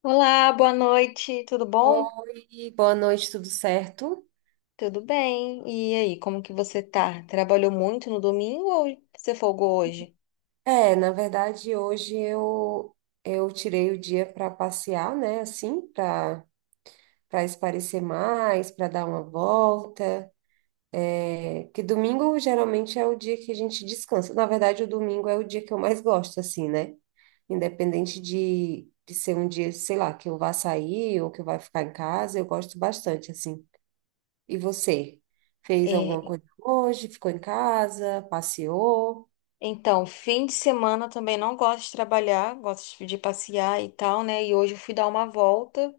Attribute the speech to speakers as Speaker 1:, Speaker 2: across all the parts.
Speaker 1: Olá, boa noite, tudo bom?
Speaker 2: Oi, boa noite, tudo certo?
Speaker 1: Tudo bem. E aí, como que você tá? Trabalhou muito no domingo ou você folgou hoje?
Speaker 2: Na verdade, hoje eu tirei o dia para passear, né? Assim, para esparecer mais, para dar uma volta. É que domingo geralmente é o dia que a gente descansa. Na verdade, o domingo é o dia que eu mais gosto, assim, né? Independente de ser um dia, sei lá, que eu vá sair ou que eu vá ficar em casa, eu gosto bastante, assim. E você? Fez alguma
Speaker 1: É,
Speaker 2: coisa hoje? Ficou em casa? Passeou?
Speaker 1: então, fim de semana eu também não gosto de trabalhar, gosto de passear e tal, né? E hoje eu fui dar uma volta.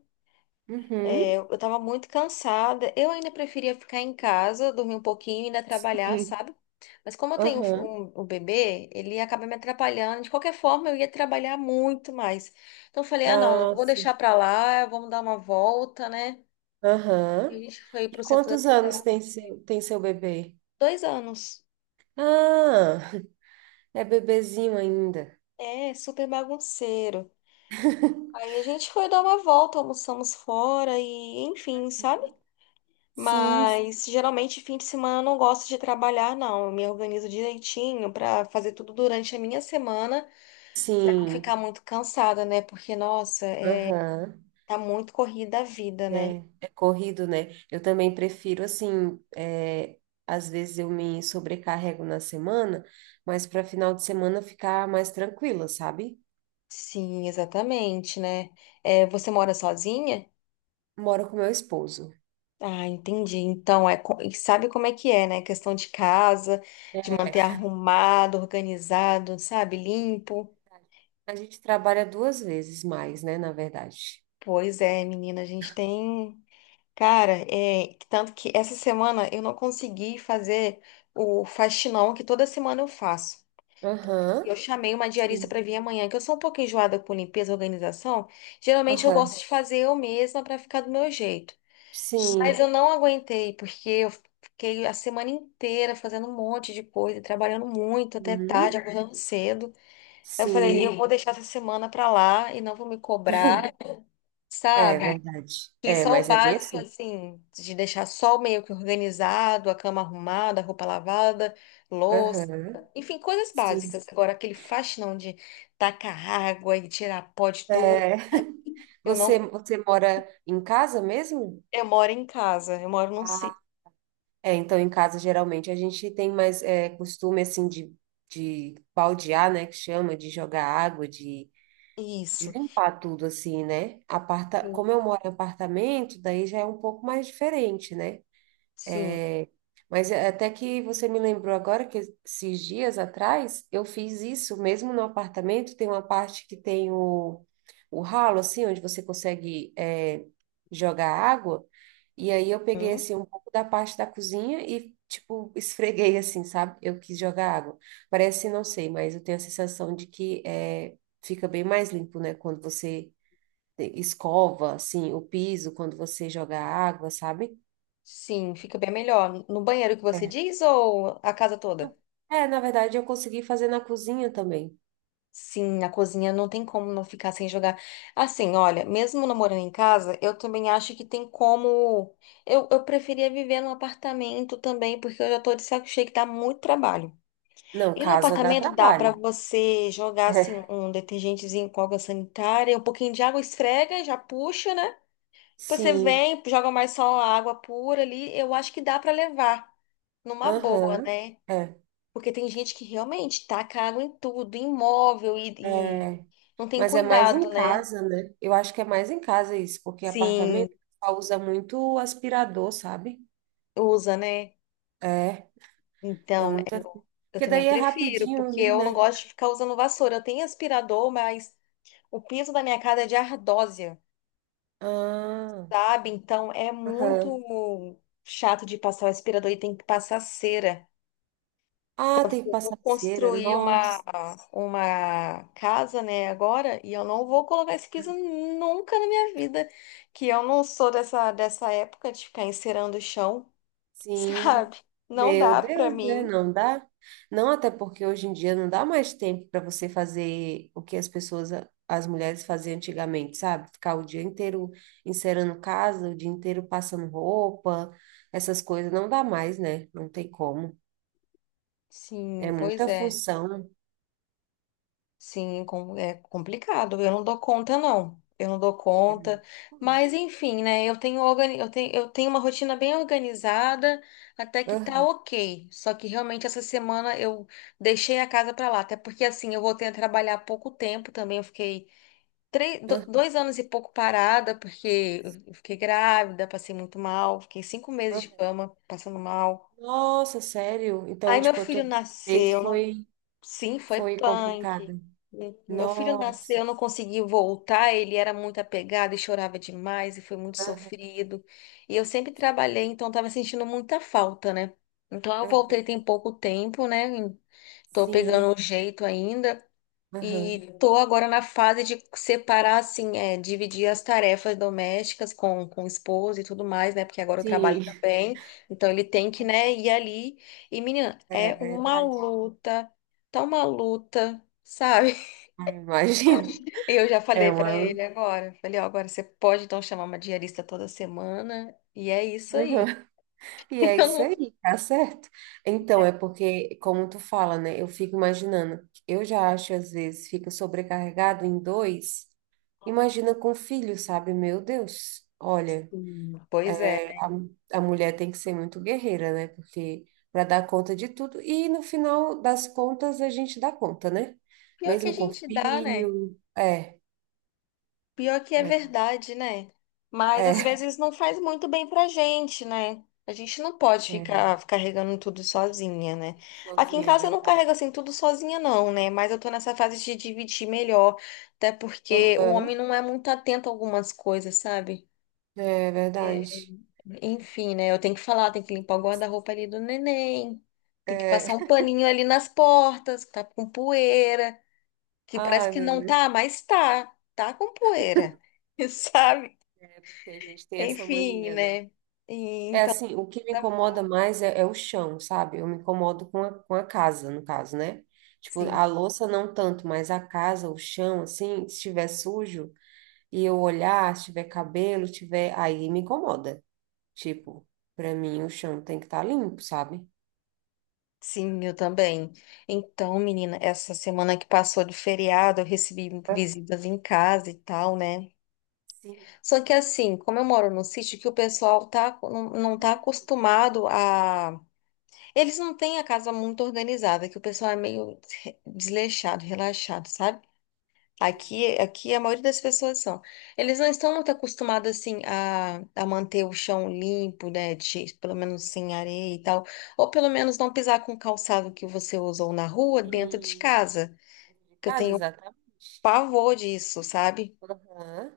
Speaker 1: É,
Speaker 2: Uhum.
Speaker 1: eu tava muito cansada. Eu ainda preferia ficar em casa, dormir um pouquinho e ainda trabalhar,
Speaker 2: Sim.
Speaker 1: sabe? Mas como eu tenho
Speaker 2: Aham.
Speaker 1: um bebê, ele acaba me atrapalhando. De qualquer forma, eu ia trabalhar muito mais. Então eu falei, ah, não,
Speaker 2: Ah,
Speaker 1: vou deixar
Speaker 2: sim.
Speaker 1: pra lá, vamos dar uma volta, né? E a
Speaker 2: Aham.
Speaker 1: gente foi
Speaker 2: E
Speaker 1: pro centro da
Speaker 2: quantos anos
Speaker 1: cidade.
Speaker 2: tem seu bebê?
Speaker 1: 2 anos.
Speaker 2: Ah, é bebezinho ainda.
Speaker 1: É, super bagunceiro. Aí a gente foi dar uma volta, almoçamos fora e, enfim, sabe?
Speaker 2: Sim,
Speaker 1: Mas geralmente fim de semana eu não gosto de trabalhar, não. Eu me organizo direitinho para fazer tudo durante a minha semana, para não ficar
Speaker 2: sim.
Speaker 1: muito cansada, né? Porque, nossa,
Speaker 2: Aham.
Speaker 1: tá muito corrida a vida, né?
Speaker 2: É, é corrido, né? Eu também prefiro, assim, às vezes eu me sobrecarrego na semana, mas para final de semana ficar mais tranquila, sabe?
Speaker 1: Sim, exatamente, né? É, você mora sozinha?
Speaker 2: Moro com meu esposo.
Speaker 1: Ah, entendi. Então, e sabe como é que é, né? Questão de casa, de manter
Speaker 2: É,
Speaker 1: arrumado, organizado, sabe? Limpo.
Speaker 2: a gente trabalha duas vezes mais, né, na verdade.
Speaker 1: Pois é, menina, a gente tem. Cara, é, tanto que essa semana eu não consegui fazer o faxinão que toda semana eu faço.
Speaker 2: Aham,
Speaker 1: Eu chamei uma diarista
Speaker 2: sim.
Speaker 1: para vir amanhã, que eu sou um pouco enjoada com limpeza e organização. Geralmente eu
Speaker 2: Aham,
Speaker 1: gosto de fazer eu mesma para ficar do meu jeito. Mas
Speaker 2: sim.
Speaker 1: eu não aguentei, porque eu fiquei a semana inteira fazendo um monte de coisa, trabalhando muito até tarde,
Speaker 2: Uhum,
Speaker 1: acordando cedo. Eu falei, eu
Speaker 2: sim.
Speaker 1: vou deixar essa semana para lá e não vou me cobrar,
Speaker 2: É
Speaker 1: sabe?
Speaker 2: verdade.
Speaker 1: E
Speaker 2: É,
Speaker 1: só o
Speaker 2: mas é bem
Speaker 1: básico,
Speaker 2: assim.
Speaker 1: assim, de deixar só o meio que organizado, a cama arrumada, a roupa lavada, louça,
Speaker 2: Aham,
Speaker 1: enfim, coisas
Speaker 2: sim.
Speaker 1: básicas. Agora, aquele faxinão de tacar água e tirar pó de tudo,
Speaker 2: É,
Speaker 1: eu não.
Speaker 2: você mora em casa mesmo?
Speaker 1: Eu moro em casa, eu moro num
Speaker 2: Ah,
Speaker 1: sítio.
Speaker 2: é, então em casa geralmente a gente tem mais costume assim de baldear, né, que chama, de jogar água, de
Speaker 1: Isso.
Speaker 2: limpar tudo assim, né? Aparta,
Speaker 1: Sim.
Speaker 2: como eu moro em apartamento, daí já é um pouco mais diferente, né?
Speaker 1: Sim.
Speaker 2: Mas até que você me lembrou agora que esses dias atrás eu fiz isso, mesmo no apartamento. Tem uma parte que tem o ralo, assim, onde você consegue jogar água. E aí eu peguei,
Speaker 1: Hum?
Speaker 2: assim, um pouco da parte da cozinha e, tipo, esfreguei, assim, sabe? Eu quis jogar água. Parece, não sei, mas eu tenho a sensação de que fica bem mais limpo, né? Quando você escova, assim, o piso, quando você joga água, sabe?
Speaker 1: Sim, fica bem melhor. No banheiro que você diz ou a casa toda?
Speaker 2: É, na verdade, eu consegui fazer na cozinha também.
Speaker 1: Sim, na cozinha não tem como não ficar sem jogar. Assim, olha, mesmo não morando em casa, eu também acho que tem como. Eu preferia viver num apartamento também, porque eu já tô de saco cheio que dá muito trabalho.
Speaker 2: Não,
Speaker 1: E no
Speaker 2: casa dá
Speaker 1: apartamento dá pra
Speaker 2: trabalho.
Speaker 1: você jogar, assim,
Speaker 2: É.
Speaker 1: um detergentezinho com água sanitária, um pouquinho de água, esfrega, já puxa, né? Você
Speaker 2: Sim,
Speaker 1: vem, joga mais só a água pura ali. Eu acho que dá pra levar numa boa,
Speaker 2: aham.
Speaker 1: né?
Speaker 2: É,
Speaker 1: Porque tem gente que realmente taca água em tudo, em móvel e
Speaker 2: é.
Speaker 1: não tem
Speaker 2: Mas é mais em
Speaker 1: cuidado, né?
Speaker 2: casa, né? Eu acho que é mais em casa isso, porque
Speaker 1: Sim,
Speaker 2: apartamento só usa muito aspirador, sabe?
Speaker 1: usa, né?
Speaker 2: É, é
Speaker 1: Então,
Speaker 2: muito
Speaker 1: eu,
Speaker 2: assim.
Speaker 1: eu
Speaker 2: Porque
Speaker 1: também
Speaker 2: daí é
Speaker 1: prefiro,
Speaker 2: rapidinho,
Speaker 1: porque eu não
Speaker 2: né?
Speaker 1: gosto de ficar usando vassoura. Eu tenho aspirador, mas o piso da minha casa é de ardósia,
Speaker 2: Ah,
Speaker 1: sabe? Então, é
Speaker 2: aham.
Speaker 1: muito chato de passar o aspirador e tem que passar cera.
Speaker 2: Ah, tem que
Speaker 1: Vou
Speaker 2: passar cera.
Speaker 1: construir uma,
Speaker 2: Nossa.
Speaker 1: uma casa, né, agora, e eu não vou colocar esse piso nunca na minha vida, que eu não sou dessa época de ficar encerando o chão,
Speaker 2: Sim,
Speaker 1: sabe? Não
Speaker 2: meu
Speaker 1: dá pra
Speaker 2: Deus, né?
Speaker 1: mim.
Speaker 2: Não dá. Não, até porque hoje em dia não dá mais tempo para você fazer o que as pessoas, as mulheres faziam antigamente, sabe? Ficar o dia inteiro encerando casa, o dia inteiro passando roupa, essas coisas não dá mais, né? Não tem como. É
Speaker 1: Sim, pois
Speaker 2: muita
Speaker 1: é.
Speaker 2: função.
Speaker 1: Sim, é complicado. Eu não dou conta, não. Eu não dou
Speaker 2: É
Speaker 1: conta.
Speaker 2: muita
Speaker 1: Mas,
Speaker 2: coisa.
Speaker 1: enfim, né? Eu tenho uma rotina bem organizada, até que tá
Speaker 2: Aham,
Speaker 1: ok. Só que realmente essa semana eu deixei a casa pra lá. Até porque, assim, eu voltei a trabalhar há pouco tempo também. Eu fiquei 2 anos e pouco parada, porque eu fiquei grávida, passei muito mal. Fiquei 5 meses de
Speaker 2: aham.
Speaker 1: cama, passando mal.
Speaker 2: Nossa, sério?
Speaker 1: Aí
Speaker 2: Então,
Speaker 1: meu
Speaker 2: tipo, a
Speaker 1: filho
Speaker 2: tua vez
Speaker 1: nasceu, não.
Speaker 2: foi,
Speaker 1: Sim, foi
Speaker 2: foi
Speaker 1: punk.
Speaker 2: complicada.
Speaker 1: Meu filho nasceu,
Speaker 2: Nossa.
Speaker 1: eu não consegui voltar, ele era muito apegado e chorava demais e foi muito
Speaker 2: Aham,
Speaker 1: sofrido. E eu sempre trabalhei, então estava sentindo muita falta, né? Então eu voltei tem
Speaker 2: aham.
Speaker 1: pouco tempo, né? Tô
Speaker 2: Sim.
Speaker 1: pegando o jeito ainda.
Speaker 2: Aham.
Speaker 1: E tô agora na fase de separar, assim, é, dividir as tarefas domésticas com o esposo e tudo mais, né? Porque agora eu trabalho
Speaker 2: Sim,
Speaker 1: também, então ele tem que, né, ir ali. E, menina,
Speaker 2: é
Speaker 1: é uma
Speaker 2: verdade.
Speaker 1: luta, tá uma luta, sabe?
Speaker 2: Ai, imagino.
Speaker 1: Eu já
Speaker 2: É
Speaker 1: falei pra
Speaker 2: uma.
Speaker 1: ele agora. Falei, ó, agora você pode então chamar uma diarista toda semana, e é isso
Speaker 2: Uhum.
Speaker 1: aí.
Speaker 2: E é isso
Speaker 1: Eu
Speaker 2: aí, tá certo? Então, é porque, como tu fala, né? Eu fico imaginando. Eu já acho, às vezes, fica sobrecarregado em dois. Imagina com filho, sabe? Meu Deus. Olha,
Speaker 1: não- Pois é, né?
Speaker 2: a, a mulher tem que ser muito guerreira, né? Porque para dar conta de tudo. E no final das contas, a gente dá conta, né?
Speaker 1: Pior que a
Speaker 2: Mesmo com
Speaker 1: gente dá, né?
Speaker 2: filho. É,
Speaker 1: Pior que é
Speaker 2: é,
Speaker 1: verdade, né? Mas às
Speaker 2: é.
Speaker 1: vezes não faz muito bem pra gente, né? A gente não pode
Speaker 2: É.
Speaker 1: ficar carregando tudo sozinha, né? Aqui em
Speaker 2: Sozinha, é
Speaker 1: casa eu não
Speaker 2: verdade.
Speaker 1: carrego assim tudo sozinha, não, né? Mas eu tô nessa fase de dividir melhor, até porque o homem
Speaker 2: Aham,
Speaker 1: não é muito atento a algumas coisas, sabe?
Speaker 2: é
Speaker 1: É,
Speaker 2: verdade.
Speaker 1: enfim, né? Eu tenho que falar, tenho que limpar o guarda-roupa ali do neném, tem que
Speaker 2: É.
Speaker 1: passar um paninho ali nas portas, que tá com poeira, que parece
Speaker 2: Ai,
Speaker 1: que
Speaker 2: meu
Speaker 1: não
Speaker 2: Deus,
Speaker 1: tá, mas tá com poeira. Sabe?
Speaker 2: é porque a gente tem essa
Speaker 1: Enfim,
Speaker 2: mania, né?
Speaker 1: né? E
Speaker 2: É
Speaker 1: então,
Speaker 2: assim, o que me
Speaker 1: tá-
Speaker 2: incomoda mais é o chão, sabe? Eu me incomodo com a casa, no caso, né? Tipo,
Speaker 1: sim,
Speaker 2: a louça não tanto, mas a casa, o chão, assim, se estiver sujo e eu olhar, se tiver cabelo, tiver, aí me incomoda. Tipo, pra mim o chão tem que estar limpo, sabe?
Speaker 1: sim, eu também. Então, menina, essa semana que passou de feriado, eu recebi
Speaker 2: É.
Speaker 1: visitas em casa e tal, né?
Speaker 2: Sim.
Speaker 1: Só que assim, como eu moro num sítio que o pessoal tá, não, não tá
Speaker 2: Hum,
Speaker 1: acostumado a. Eles não têm a casa muito organizada, que o pessoal é meio desleixado, relaxado, sabe?
Speaker 2: sim.
Speaker 1: Aqui a maioria das pessoas são. Eles não estão muito acostumados assim a manter o chão limpo, né? De, pelo menos sem areia e tal. Ou pelo menos não pisar com o calçado que você usou na rua dentro de
Speaker 2: Sim.
Speaker 1: casa.
Speaker 2: Dentro de
Speaker 1: Que eu
Speaker 2: casa,
Speaker 1: tenho
Speaker 2: exatamente.
Speaker 1: pavor disso, sabe?
Speaker 2: Aham.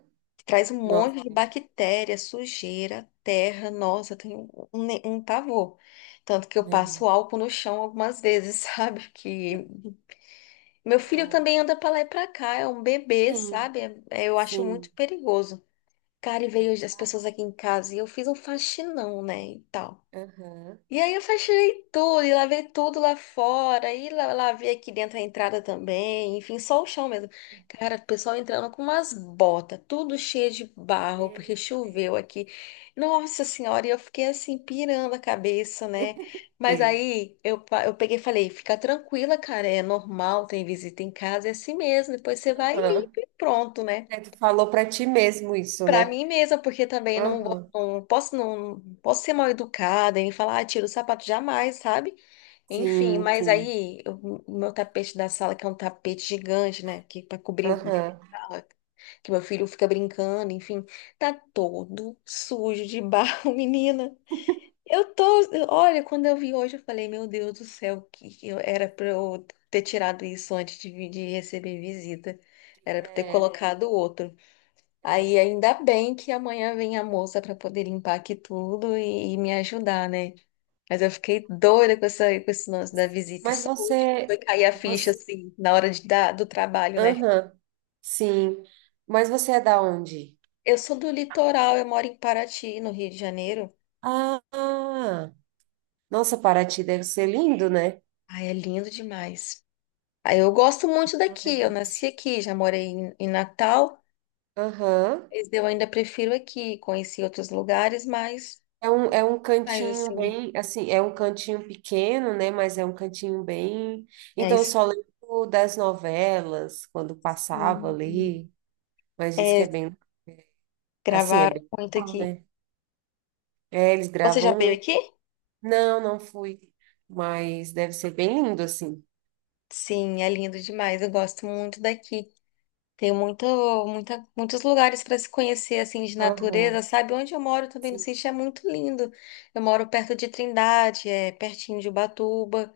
Speaker 1: Traz um monte de
Speaker 2: Nossa,
Speaker 1: bactéria, sujeira, terra. Nossa, eu tenho um pavor. Tanto que eu
Speaker 2: né.
Speaker 1: passo álcool no chão algumas vezes, sabe? Que meu filho
Speaker 2: Ai,
Speaker 1: também anda pra lá e pra cá, é um bebê,
Speaker 2: sim,
Speaker 1: sabe? Eu acho muito
Speaker 2: sim,
Speaker 1: perigoso. Cara, e
Speaker 2: é
Speaker 1: veio as pessoas
Speaker 2: verdade.
Speaker 1: aqui em casa e eu fiz um faxinão, né, e tal.
Speaker 2: Aham.
Speaker 1: E aí eu faxinei tudo e lavei tudo lá fora e lavei aqui dentro a entrada também, enfim, só o chão mesmo. Cara, o pessoal entrando com umas botas, tudo cheio de barro,
Speaker 2: Meu
Speaker 1: porque choveu
Speaker 2: Deus,
Speaker 1: aqui. Nossa senhora, e eu fiquei assim, pirando a cabeça,
Speaker 2: meu
Speaker 1: né? Mas
Speaker 2: Deus.
Speaker 1: aí eu peguei e falei, fica tranquila, cara, é normal, tem visita em casa, é assim mesmo, depois você vai e
Speaker 2: Aham.
Speaker 1: limpa e pronto, né?
Speaker 2: É, tu falou pra ti mesmo isso,
Speaker 1: Pra
Speaker 2: né?
Speaker 1: mim mesma, porque também não,
Speaker 2: Aham.
Speaker 1: não posso ser mal educada e falar, ah, tira o sapato jamais, sabe? Enfim,
Speaker 2: Sim,
Speaker 1: mas
Speaker 2: sim.
Speaker 1: o meu tapete da sala, que é um tapete gigante, né? Que para cobrir bem
Speaker 2: Aham.
Speaker 1: a sala, que meu filho fica brincando, enfim, tá todo sujo de barro, menina. Eu tô, olha, quando eu vi hoje, eu falei, meu Deus do céu, que eu era pra eu ter tirado isso antes de, de receber visita. Era pra eu ter
Speaker 2: É,
Speaker 1: colocado outro. Aí
Speaker 2: é.
Speaker 1: ainda bem que amanhã vem a moça para poder limpar aqui tudo e me ajudar, né? Mas eu fiquei doida com essa, com esse lance da visita e
Speaker 2: Mas
Speaker 1: saúde, que foi
Speaker 2: você,
Speaker 1: cair a ficha
Speaker 2: você...
Speaker 1: assim na hora do trabalho, né?
Speaker 2: Aham. Sim. Mas você é da onde?
Speaker 1: Eu sou do litoral, eu moro em Paraty, no Rio de Janeiro.
Speaker 2: Ah, nossa, Paraty deve ser lindo, né?
Speaker 1: Ai, é lindo demais. Aí eu gosto muito
Speaker 2: Ai,
Speaker 1: daqui, eu
Speaker 2: deve ser.
Speaker 1: nasci aqui, já morei em Natal,
Speaker 2: Aham.
Speaker 1: mas eu ainda prefiro aqui, conheci outros lugares, mas,
Speaker 2: É um
Speaker 1: mas
Speaker 2: cantinho
Speaker 1: assim,
Speaker 2: bem, assim, é um cantinho pequeno, né? Mas é um cantinho bem.
Speaker 1: é,
Speaker 2: Então, eu
Speaker 1: es-
Speaker 2: só lembro das novelas, quando passava ali, mas diz que é
Speaker 1: é
Speaker 2: bem, assim, é
Speaker 1: gravar
Speaker 2: bem
Speaker 1: muito
Speaker 2: legal,
Speaker 1: aqui.
Speaker 2: né? É, eles
Speaker 1: Você já
Speaker 2: gravam
Speaker 1: veio
Speaker 2: muito.
Speaker 1: aqui?
Speaker 2: Não, não fui, mas deve ser bem lindo, assim.
Speaker 1: Sim, é lindo demais. Eu gosto muito daqui. Tem muitos lugares para se conhecer assim de natureza,
Speaker 2: Aham,
Speaker 1: sabe? Onde eu moro também no
Speaker 2: sim.
Speaker 1: sítio é muito lindo. Eu moro perto de Trindade, é pertinho de Ubatuba.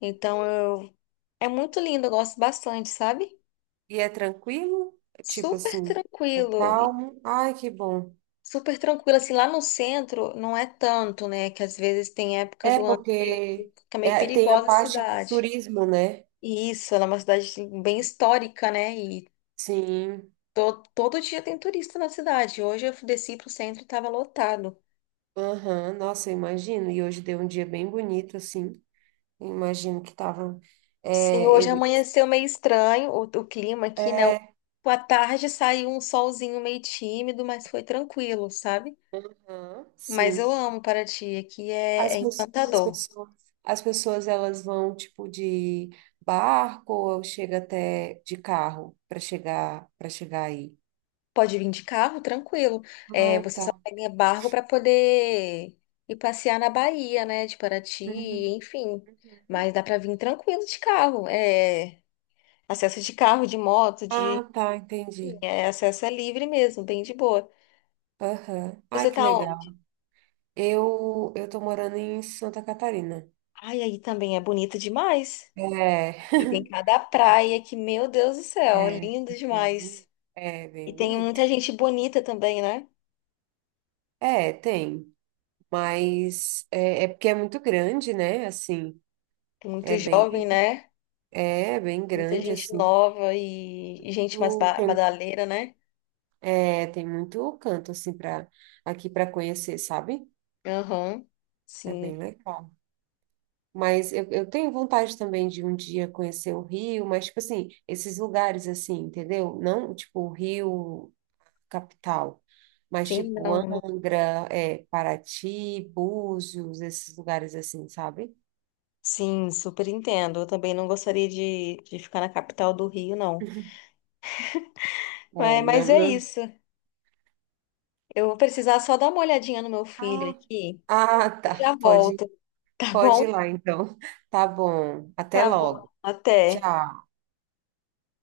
Speaker 1: Então eu é muito lindo, eu gosto bastante, sabe?
Speaker 2: E é tranquilo? Tipo
Speaker 1: Super
Speaker 2: assim, é
Speaker 1: tranquilo.
Speaker 2: calmo? Ai, que bom.
Speaker 1: Super tranquilo assim lá no centro não é tanto, né? Que às vezes tem época do
Speaker 2: É
Speaker 1: ano
Speaker 2: porque
Speaker 1: que é meio
Speaker 2: é, tem a
Speaker 1: perigosa a
Speaker 2: parte do
Speaker 1: cidade.
Speaker 2: turismo, né?
Speaker 1: E isso, ela é uma cidade assim, bem histórica, né? E
Speaker 2: Sim.
Speaker 1: Todo dia tem turista na cidade. Hoje eu desci pro centro e estava lotado.
Speaker 2: Aham, nossa, eu imagino. E hoje deu um dia bem bonito, assim. Eu imagino que tava.
Speaker 1: Sim,
Speaker 2: É,
Speaker 1: hoje
Speaker 2: ele,
Speaker 1: amanheceu meio estranho o clima aqui, né?
Speaker 2: é,
Speaker 1: À tarde saiu um solzinho meio tímido, mas foi tranquilo, sabe?
Speaker 2: aham,
Speaker 1: Mas
Speaker 2: sim.
Speaker 1: eu amo Paraty, aqui é,
Speaker 2: As,
Speaker 1: é
Speaker 2: pes- as
Speaker 1: encantador.
Speaker 2: pessoas, as pessoas elas vão tipo de barco ou chega até de carro para chegar aí.
Speaker 1: Pode vir de carro, tranquilo. É,
Speaker 2: Ah,
Speaker 1: você
Speaker 2: tá.
Speaker 1: só pega barco para poder ir passear na Bahia, né? De Paraty,
Speaker 2: Uhum,
Speaker 1: enfim. Mas
Speaker 2: uhum.
Speaker 1: dá para vir tranquilo de carro. É, acesso de carro, de moto, de.
Speaker 2: Ah, tá, entendi.
Speaker 1: É, acesso é livre mesmo, bem de boa.
Speaker 2: Aham. Ah,
Speaker 1: Você
Speaker 2: que
Speaker 1: tá
Speaker 2: legal.
Speaker 1: onde?
Speaker 2: Eu tô morando em Santa Catarina.
Speaker 1: Ai, aí também é bonito demais.
Speaker 2: É,
Speaker 1: E tem cada praia que, meu Deus do céu,
Speaker 2: é,
Speaker 1: lindo
Speaker 2: aqui é, bonito.
Speaker 1: demais.
Speaker 2: É bem
Speaker 1: E tem
Speaker 2: bonito.
Speaker 1: muita gente bonita também, né?
Speaker 2: É, tem, mas é, é porque é muito grande, né? Assim,
Speaker 1: Tem muito
Speaker 2: é bem,
Speaker 1: jovem, né?
Speaker 2: é bem
Speaker 1: Muita
Speaker 2: grande,
Speaker 1: gente
Speaker 2: assim.
Speaker 1: nova e gente mais
Speaker 2: Tu tem,
Speaker 1: badaleira, né?
Speaker 2: é, tem muito canto assim para aqui para conhecer, sabe?
Speaker 1: Aham.
Speaker 2: É bem
Speaker 1: Sim,
Speaker 2: legal. Mas eu tenho vontade também de um dia conhecer o Rio, mas tipo assim, esses lugares assim, entendeu? Não tipo o Rio capital, mas
Speaker 1: sim,
Speaker 2: tipo
Speaker 1: não.
Speaker 2: Angra, é, Paraty, Búzios, esses lugares assim, sabe?
Speaker 1: Sim, super entendo. Eu também não gostaria de ficar na capital do Rio, não. Mas,
Speaker 2: É,
Speaker 1: mas
Speaker 2: não,
Speaker 1: é
Speaker 2: não.
Speaker 1: isso. Eu vou precisar só dar uma olhadinha no meu filho
Speaker 2: Ah,
Speaker 1: aqui
Speaker 2: ah,
Speaker 1: e
Speaker 2: tá.
Speaker 1: já
Speaker 2: Pode,
Speaker 1: volto. Tá
Speaker 2: pode
Speaker 1: bom?
Speaker 2: ir lá, então. Tá bom. Até
Speaker 1: Tá bom.
Speaker 2: logo.
Speaker 1: Até.
Speaker 2: Tchau.